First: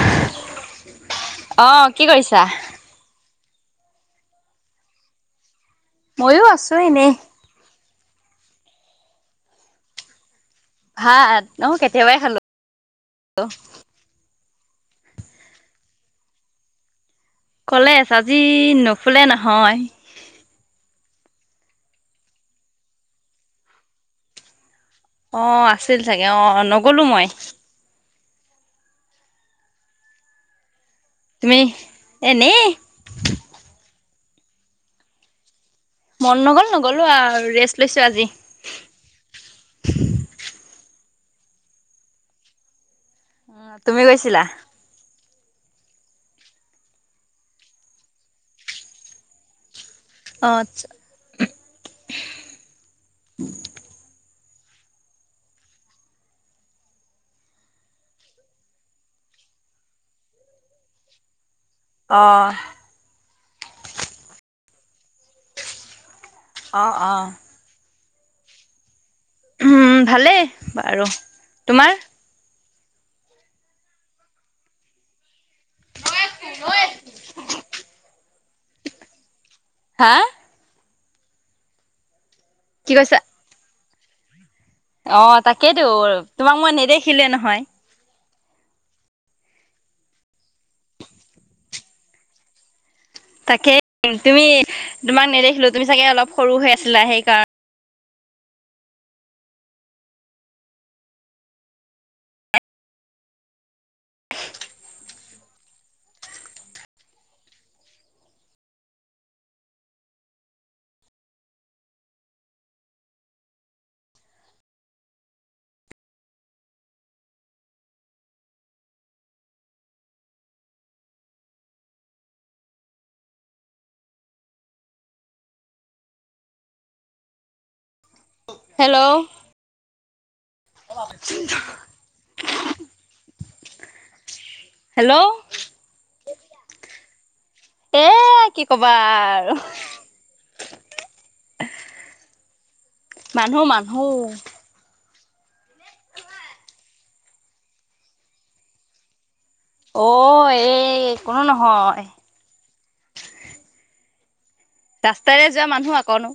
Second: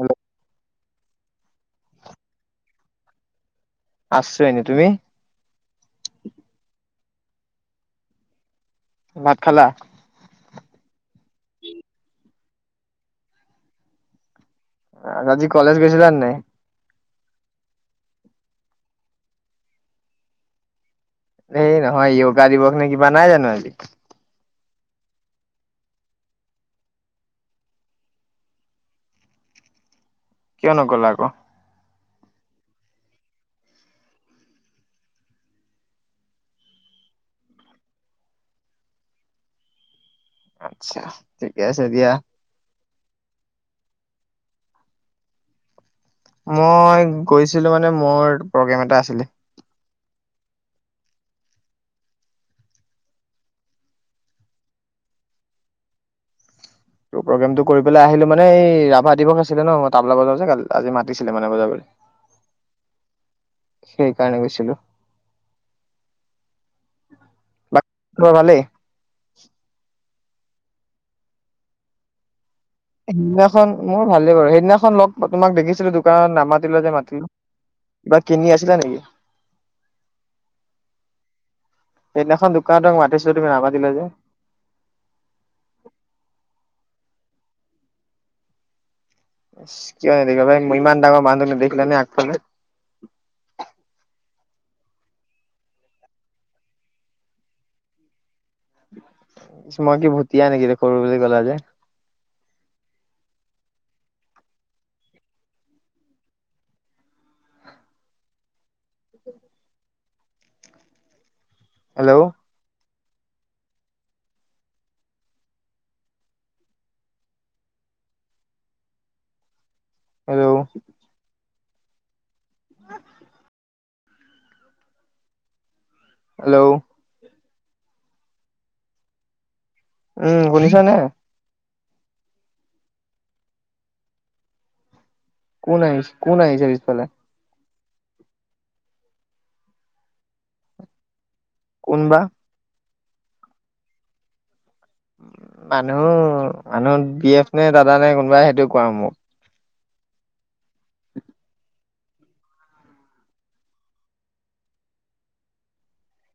Hello অ কি কৰিছা আছে তুমি মইো আছো এনেই ভাত খালা ভাত অ কেতিয়াবাই খালো আজি কলেজ গৈছিলা নাই কলেছ আজি নুখোলে নহয় এই নহয় য়গা দিৱস নে কিবা নাই জানো আজি। অ আছিল চাগে অ নগলো মই কিয়নো? তুমি এনেই মন নগল নগলো আৰু ৰেষ্ট লৈছো আজি। আচ্ছা, ঠিকে আছে দিয়া। উম, তুমি গৈছিলা। মই গৈছিলো মানে মোৰ প্ৰগ্ৰেম এটা আছিলে। আচ্ছা তোৰ প্ৰগ্ৰেমটো কৰিবেলাই আহিলো মানে ৰাভা দিৱস আছিলে ন' মই তবলা বজাও যে আজি মাতিছিলে মানে বজাবলে। অ'। সেইকাৰণে গৈছিলো। অ', অ'। তোমাৰ ভালেই। উম, ভালেই বাৰু, তোমাৰ? সেইদিনাখন মোৰ ভালেই বাৰু, সেইদিনাখন লগ তোমাক দেখিছিলো দোকানত নামাতিলে যে মাতিলো কিবা কিনি আছিলা নেকি? হা? সেদিনাখন দোকানত কি কৈছা মাতিচিলো তুমি নামাতিলা যে। অ', তাকেইতো, তোমাক মই নেদেখিলোৱে নহয়। ইছ, কিয় এনেকোৱা ভাই ইমান ডাঙৰ মানুহটোক নেদেখিলা নে আগফালে। তাকেই, তুমি তোমাক নেদেখিলো তুমি চাগে অলপ সৰু হৈ আছিলা সেইকাৰণ মই কি ভুতিয়া নেকি যে সৰু বুলি ক'লা যে। হেল্লো। হেল্লো। [inaudible] হেল্লো। হেল্লো। উম, শুনিছা নে? হেল্লো। কোন আহিছে, কোন আহিছে পিছফালে? এই, কি কবা আৰু। কোনবা? মানুহ, মানুহ। মানুহ, মানুহ বি এফ নে দাদা নে কোনোবাই সেইটো কোৱা মোক। অ', এই কোনো নহয়। ৰাস্তাৰে যোৱা মানুহ আকৌ।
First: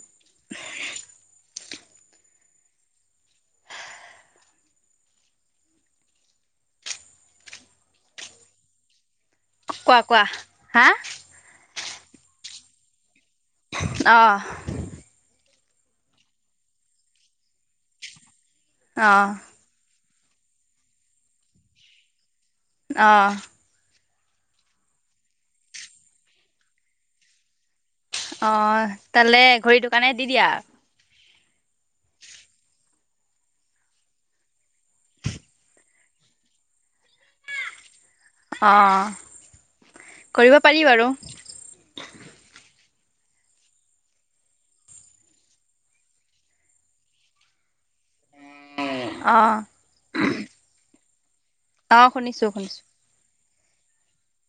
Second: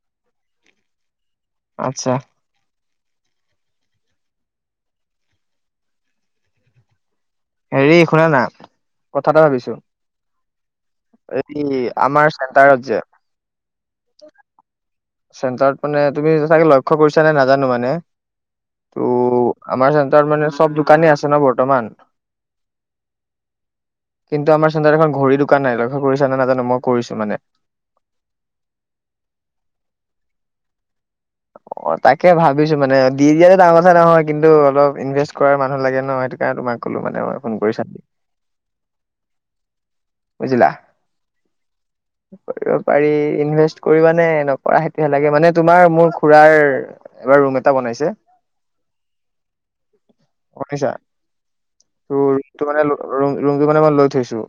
আচ্ছা। হেৰি শুনা না। কথা এটা ভাবিছো কোৱা, কোৱা। হা? এই আমাৰ চেণ্টাৰত যে। অ'। চেণ্টাৰত মানে তুমি ছাগে লক্ষ্য কৰিছা নে নাজানো মানে। ত' অ আমাৰ চেন ন্টাৰত মানে চব দোকানী আছে ন' বৰ্তমান। অ'। কিন্তু আমাৰ চেন্টাৰত এখন ঘড়ী দোকান নাই লক্ষ্য কৰিছা নে নাজানো মই কৰিছো মানে। অ', তালে ঘড়ী দোকানে দি দিয়া। অ', তাকে ভাবিছো মানে দি দিয়াটো ডাঙৰ কথা নহয় কিন্তু অলপ ইনভেষ্ট কৰাৰ মানুহ লাগে ন' সেইটো কাৰণে তোমাক ক'লো মানে মই ফোন কৰি চা অ'। কৰিব বুজিলা পাৰি বাৰু পাৰি ইনভেষ্ট কৰিবানে নকৰা সেইটোহে লাগে মানে তোমাৰ মোৰ খুড়াৰ এইবাৰ ৰুম এটা বনাইছে অ [unintelligible] অ ত শুনিছো ৰুমটো মানে শুনিছো ৰুমটো মানে মই লৈ থৈছো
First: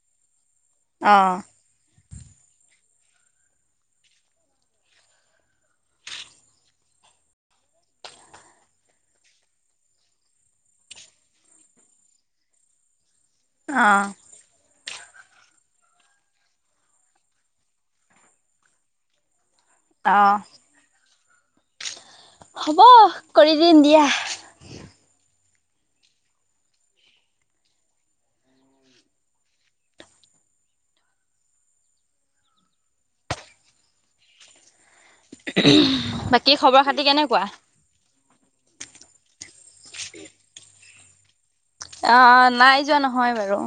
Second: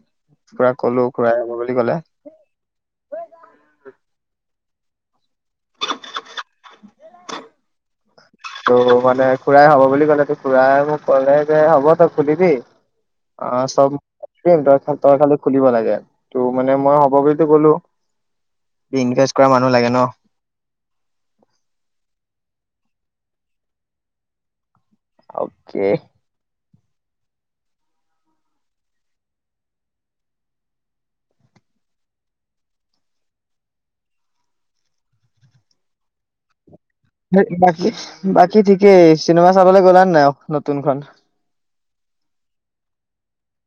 খুড়াক কলো অ খুড়াই হব বুলি ক'লে [inaudible] ত' মানে খুড়াই হ'ব বুলি ক'লে ত খুড়াই মোক ক'লে যে হ'ব তই খুলিবি অ চব [unintelligible] তই খালি খুলিব লাগে ত মানে মই হ'ব বুলিতো কলো কৰা মানুহ লাগে ন অ হ'ব কৰি দিম দিয়া অকে বাকী খবৰ খাতি কেনেকুৱা সেই বাকী বাকী ঠিকেই চিনেমা চাবলে গ'লা ন নাই নতুনখন অ নাই যোৱা নহয় বাৰু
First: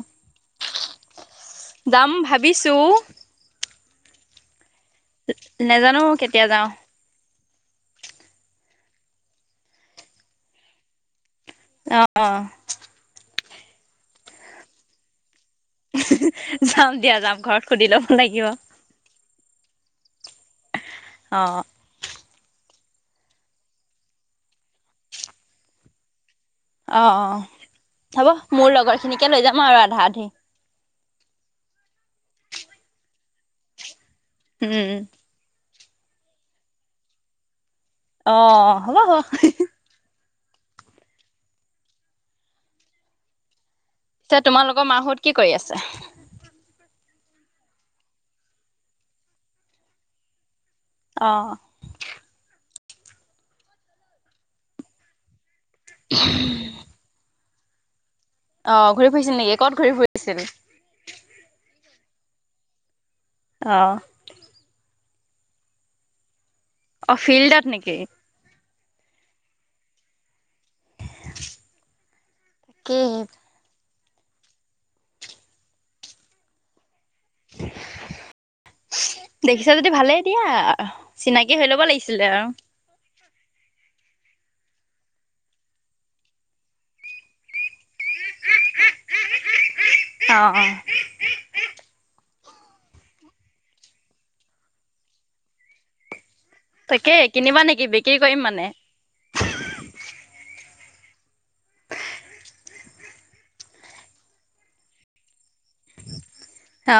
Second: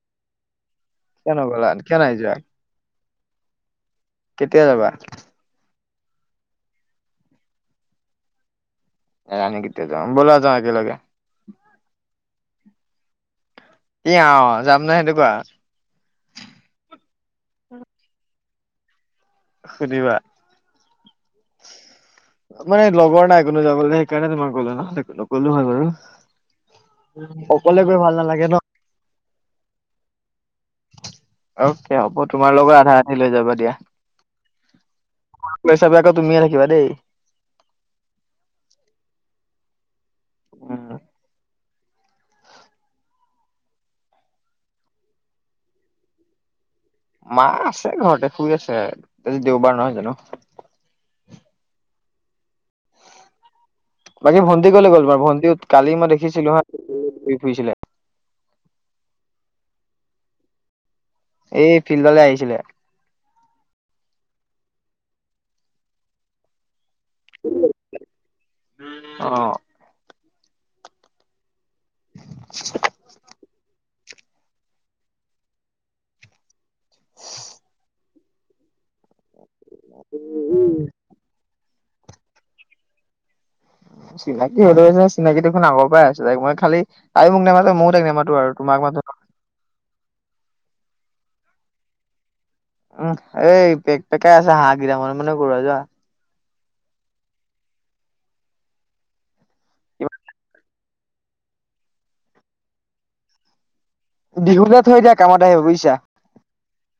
কিয় নগ'লা কিয় যাম নাই যোৱা ভাবিছো কেতিয়া যাবা [unintelligible] কেতিয়া যাও [unintelligible] কেতিয়া যাও বলা যাও একেলগে অ কি অ যাম নাই সেইটো কোৱা যাম দিয়া যাম ঘৰত সুধি লব লাগিব সুধিবা অ মানে লগৰ নাই কোনো যাবলে সেইকাৰণে তোমাক ক'লো নহলে নক'লো হয় বাৰু অ অ অকলে গৈ ভাল হব নালাগে ন মোৰ লগৰ খিনিক কে লৈ যাম আৰু আধা আধি অকে হ'ব তোমাৰ লগৰ আধা আধি লৈ যাবা দিয়া উম, পইচাবিলাকো তুমিয়ে ৰাখিবা দেই। অ হ'ব হ'ব। উম। পিছে তোমালোকৰ মাহঁত কি কৰি আছে? মা আছে ঘৰতে শুই আছে, আজি দেওবাৰ নহয় জানো। অহ। বাকী ভণ্টি ক'লে গ'ল বা ভণ্টিহঁত? কালি মই দেখিছিলো হা খুইছিলে। অ ঘূৰি ফুৰিছিল নেকি ক'ত ঘূৰি ফুৰিছিল? চিলে। অঁ অ ফিল্ডত নেকি? অ কে [inaudible] দেখিছা যদি ভালেই দিয়া‌ চিনাকি হৈ ল'ব লাগি আছিলে আৰু চিনাকি হ'লেও জাষ্ট চিনাকি দেখোন আগৰ পৰাই আছিল মই খালি তাইও মোক নামাতে মইও তাইক নামাতো আৰু তোমাৰ অঁ অঁ উম এই পেক পেকাই আছে হাঁহ কেইটামান তাকেই কিনিবা নেকি বিক্ৰী কৰিম মানে বিহুলে থৈ দিয়া কামত আহিব বুজিছা।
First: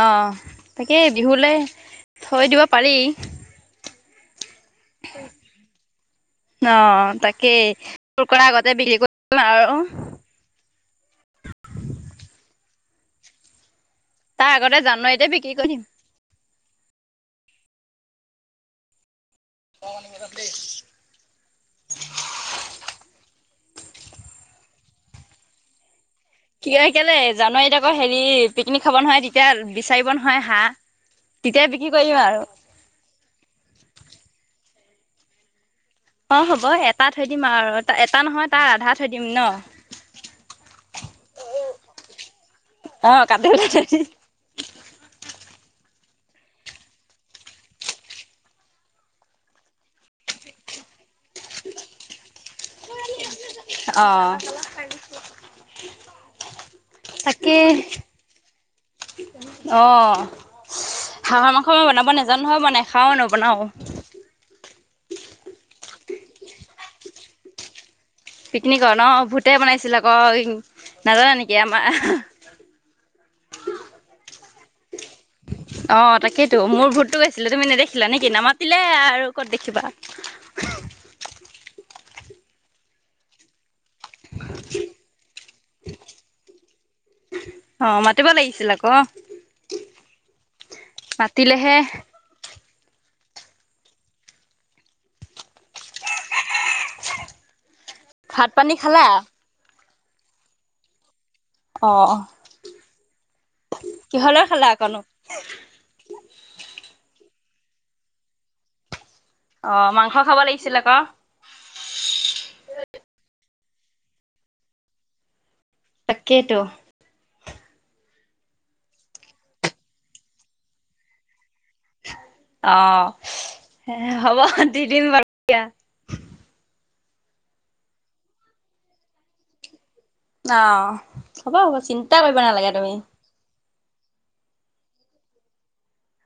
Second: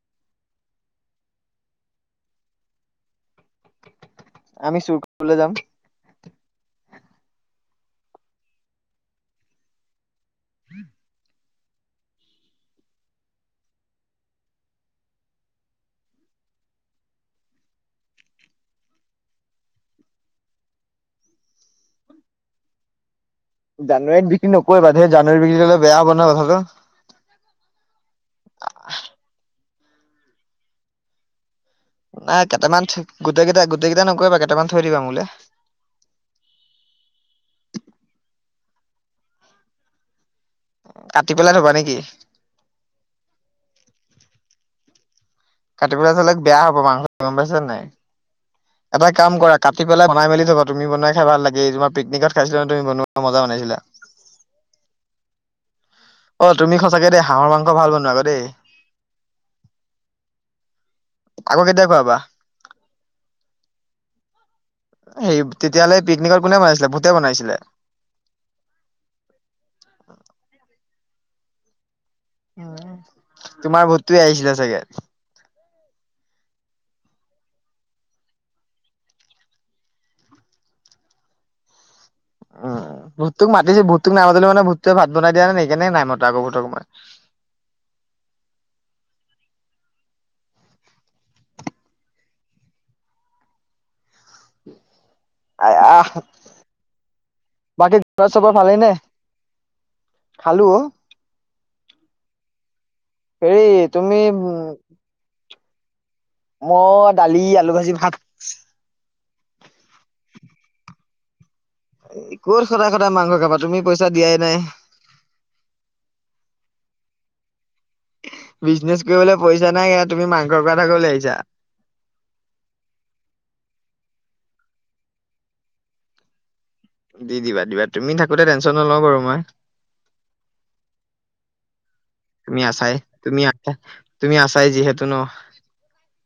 অঁ তাকে বিহুলে থৈ দিব পাৰি আমি চুৰ কৰিবলে যাম। ন তাকেই। ক কৰা আগতে বিল কৰি আৰু। [inaudible] তাৰ আগতে জানুৱাৰীতে বিক্ৰী কৰি দিম। [inaudible] জানুৱাৰীত বিক্ৰী নকৰিবা ধেত। জানুৱাৰীত বিক্ৰী কৰিলে বেয়া হ'ব। নহয় কথাটো। কিয় হিকানে জানুৱাৰীত আকৌ হেৰি পিকনিক খাব নহয় তিতিয়া। বিচাৰিব নহয় হাঁহ। তেতিয়া বিক্ৰী কৰি দিম আৰু নাই কেটেমান ঠি, গোটেই কেইটা গোটেই কেইটা নকৰিবা কেটেমান থৈ দিবা মোলে। অ হ'ব এটা থৈ দিম আৰু, এটা নহয় তাৰ আধা থৈ দিম ন? কাটি পেলাই থবা নেকি? অ কাটি পেলাই থৈ দিম কাটি পেলাই থলে বেয়া হ'ব মাংস গম পাইছা নে নাই। এটা কাম কৰা কাটি পেলাই বনাই মেলি থবা তুমি বনাই খাই ভাল লাগেই, তোমাৰ পিকনিকত খাইছিলা তুমি বনোৱা মজা বনাইছিলা। অ তুমি সঁচাকে দেই [inaudible] হাঁহৰ মাংস তাকেই। ভাল বনোৱা আকৌ দেই। অহ। হাঁহৰ আকৌ মাংস মই কেতিয়া বনাব খুৱাবা নেজানো নহয়। মই নেখাওঁ নবনাও। হেৰি, তেতিয়াহ'লে পিকনিকত কোনে বনাইছিলে ভূতে বনাইছিলে? পিকনিকৰ ন ভূতে বনাইছিল আকৌ নাজানে নেকি আমাৰ তোমাৰ ভূতটোৱে আহিছিলে চাগে অঁ তাকেইেতো মোৰ ভূতটো গৈছিলে তুমি নেদেখিলা নেকি নামাতিলে আৰু ক'ত দেখিবা উম ঋতুক মাতিছিল [unintelligible] সেইকাৰণে নাই মতা আকৌ পতককৈ অঁ মাতিব লাগিছিল আকৌ মাতিলেহে আহ বাকী ঘৰত ভাত চবৰ পানী ভালেই নে খালা খালো অঁ হেৰি তুমি উম আকনো? মই দালি আলু ভাজি ভাত অঁ মাংস খাব লাগিছিল আকৌ [unintelligible] ক'ত সদায় সদায় মাংস খাবা তুমি পইচা দিয়াই নাই তাকেইটো বিজনেজ কৰিবলৈ পইচা নাই এয়া তুমি মাংসৰ কথা ক'বলৈ আহিছা অঁ হ'ব দি দিম বাৰু দিয়া দি দিবা দিবা তুমি থাকোতে টেনচন নলওঁ বাৰু মই অঁ হ'ব হ'ব চিন্তা কৰিব নালাগে তুমি তুমি আছাই যিহেতু ন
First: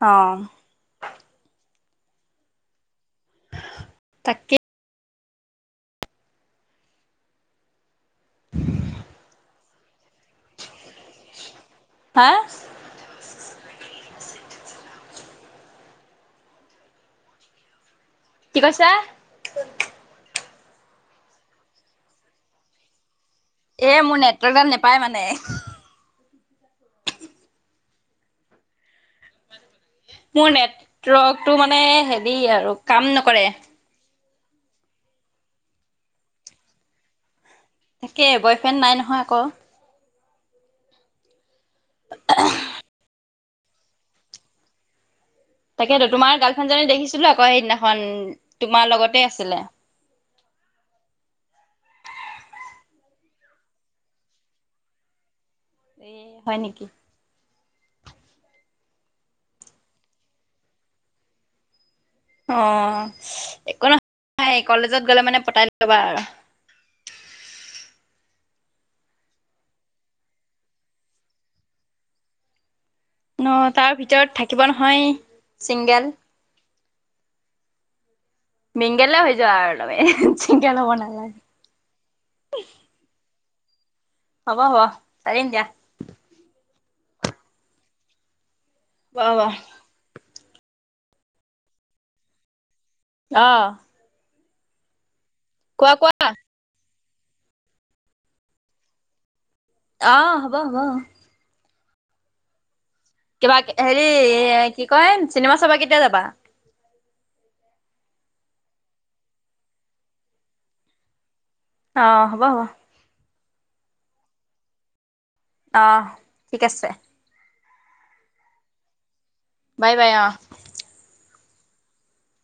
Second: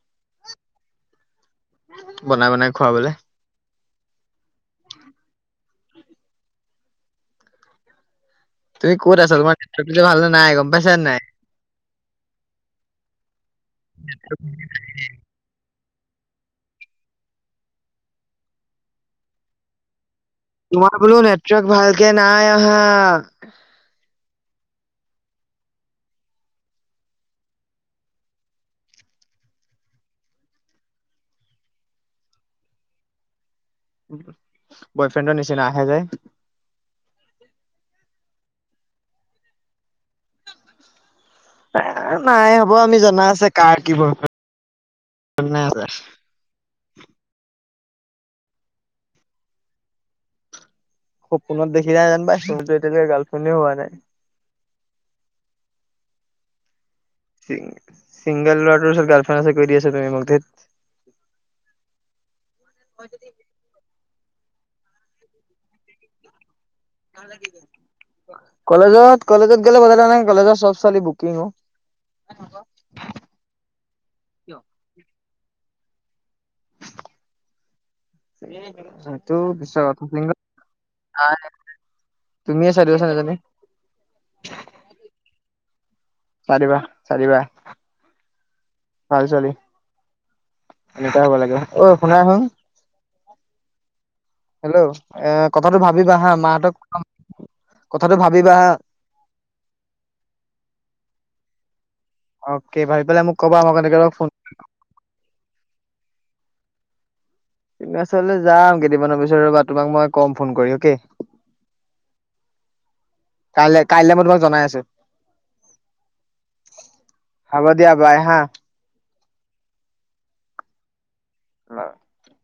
অঁ বনাই বনাই খোৱাবলে তাকে তুমি ক'ত আছ তোমাৰ নেটৱৰ্ক ভাল নাই গম পাইছা নাই হা [inaudible] কি কৈছা তোমাৰ বোলো নেটৱৰ্ক ভালকে নাই অহা এ মোৰ নেটৱৰ্কডাল নেপায় মানে মোৰ নেটৱৰ্কটো মানে হেৰি আৰু কাম নকৰে বয়ফ্ৰেণ্ডৰ নিচিনা আহে যায় তাকে বয়ফ্ৰেণ্ড নাই নহয় আকৌ এ নাই হ'ব আমি জনা আছে কাৰ কি বৰ তাকেতো তোমাৰ গাৰ্লফ্ৰেণ্ডজনী দেখিছিলো আকৌ সেইদিনা হয় তোমাৰ লগতে আছিলে সপোনত দেখিলে যেন পাইছো মোাটো এতিয়ালৈকে গাৰ্লফ্ৰেণ্ডেই হোৱা নাই এ হয় নেকি চিংগল ল'ৰাটোৰ গাৰ্লফ্ৰেণ্ড আছে কৈ দিয়া আছা তুমি মোক ধেৎ অঁ, একো নহয় একো নাই কলেজত গ'লে মানে পতাই ল'বা আৰু। কলেজত কলেজত গলে পতাই লবা কি কলেজত চব ছোৱলী বুকিং অঁ। অঁ তাৰ ভিতৰত থাকিব নহয়। ছিংগেল। মিংগেলে সেইটো হৈ যোৱা আৰু পিছত তুমি কথা ছিংগেল হ'ব নালাগে তুমিয়ে চাই দিবাচোন এজনী। হ'ব হ'ব চাই দিম দিয়া। চাইদিবা চাই দিবা হব এনেকাই হ'ব লাগে, অ', শুনা চোন। অ' হেল্ল'। এ কথাটো ভাবিবা হা মাহঁতক কম কথাটো ভাবিবা হা। অঁ হ'ব হ'ব [unintelligible] মোক কিবা ক'বা মই কেনেকে হেৰি ফোন কি কয়, চিনেমা চাবা কেতিয়া যাবা। চিনেমা চাবলে যাম কেইদিনামানৰ পিছত ৰ'বা তোমাক মই কম ফোন কৰি অকে। অঁ হ'ব হ'ব। কাইলৈ কাইলৈ মই তোমাক জনাই আছো। অ', ঠিক আছে। হ'ব দিয়া বাই হা। বাই বাই অঁ [unintelligible]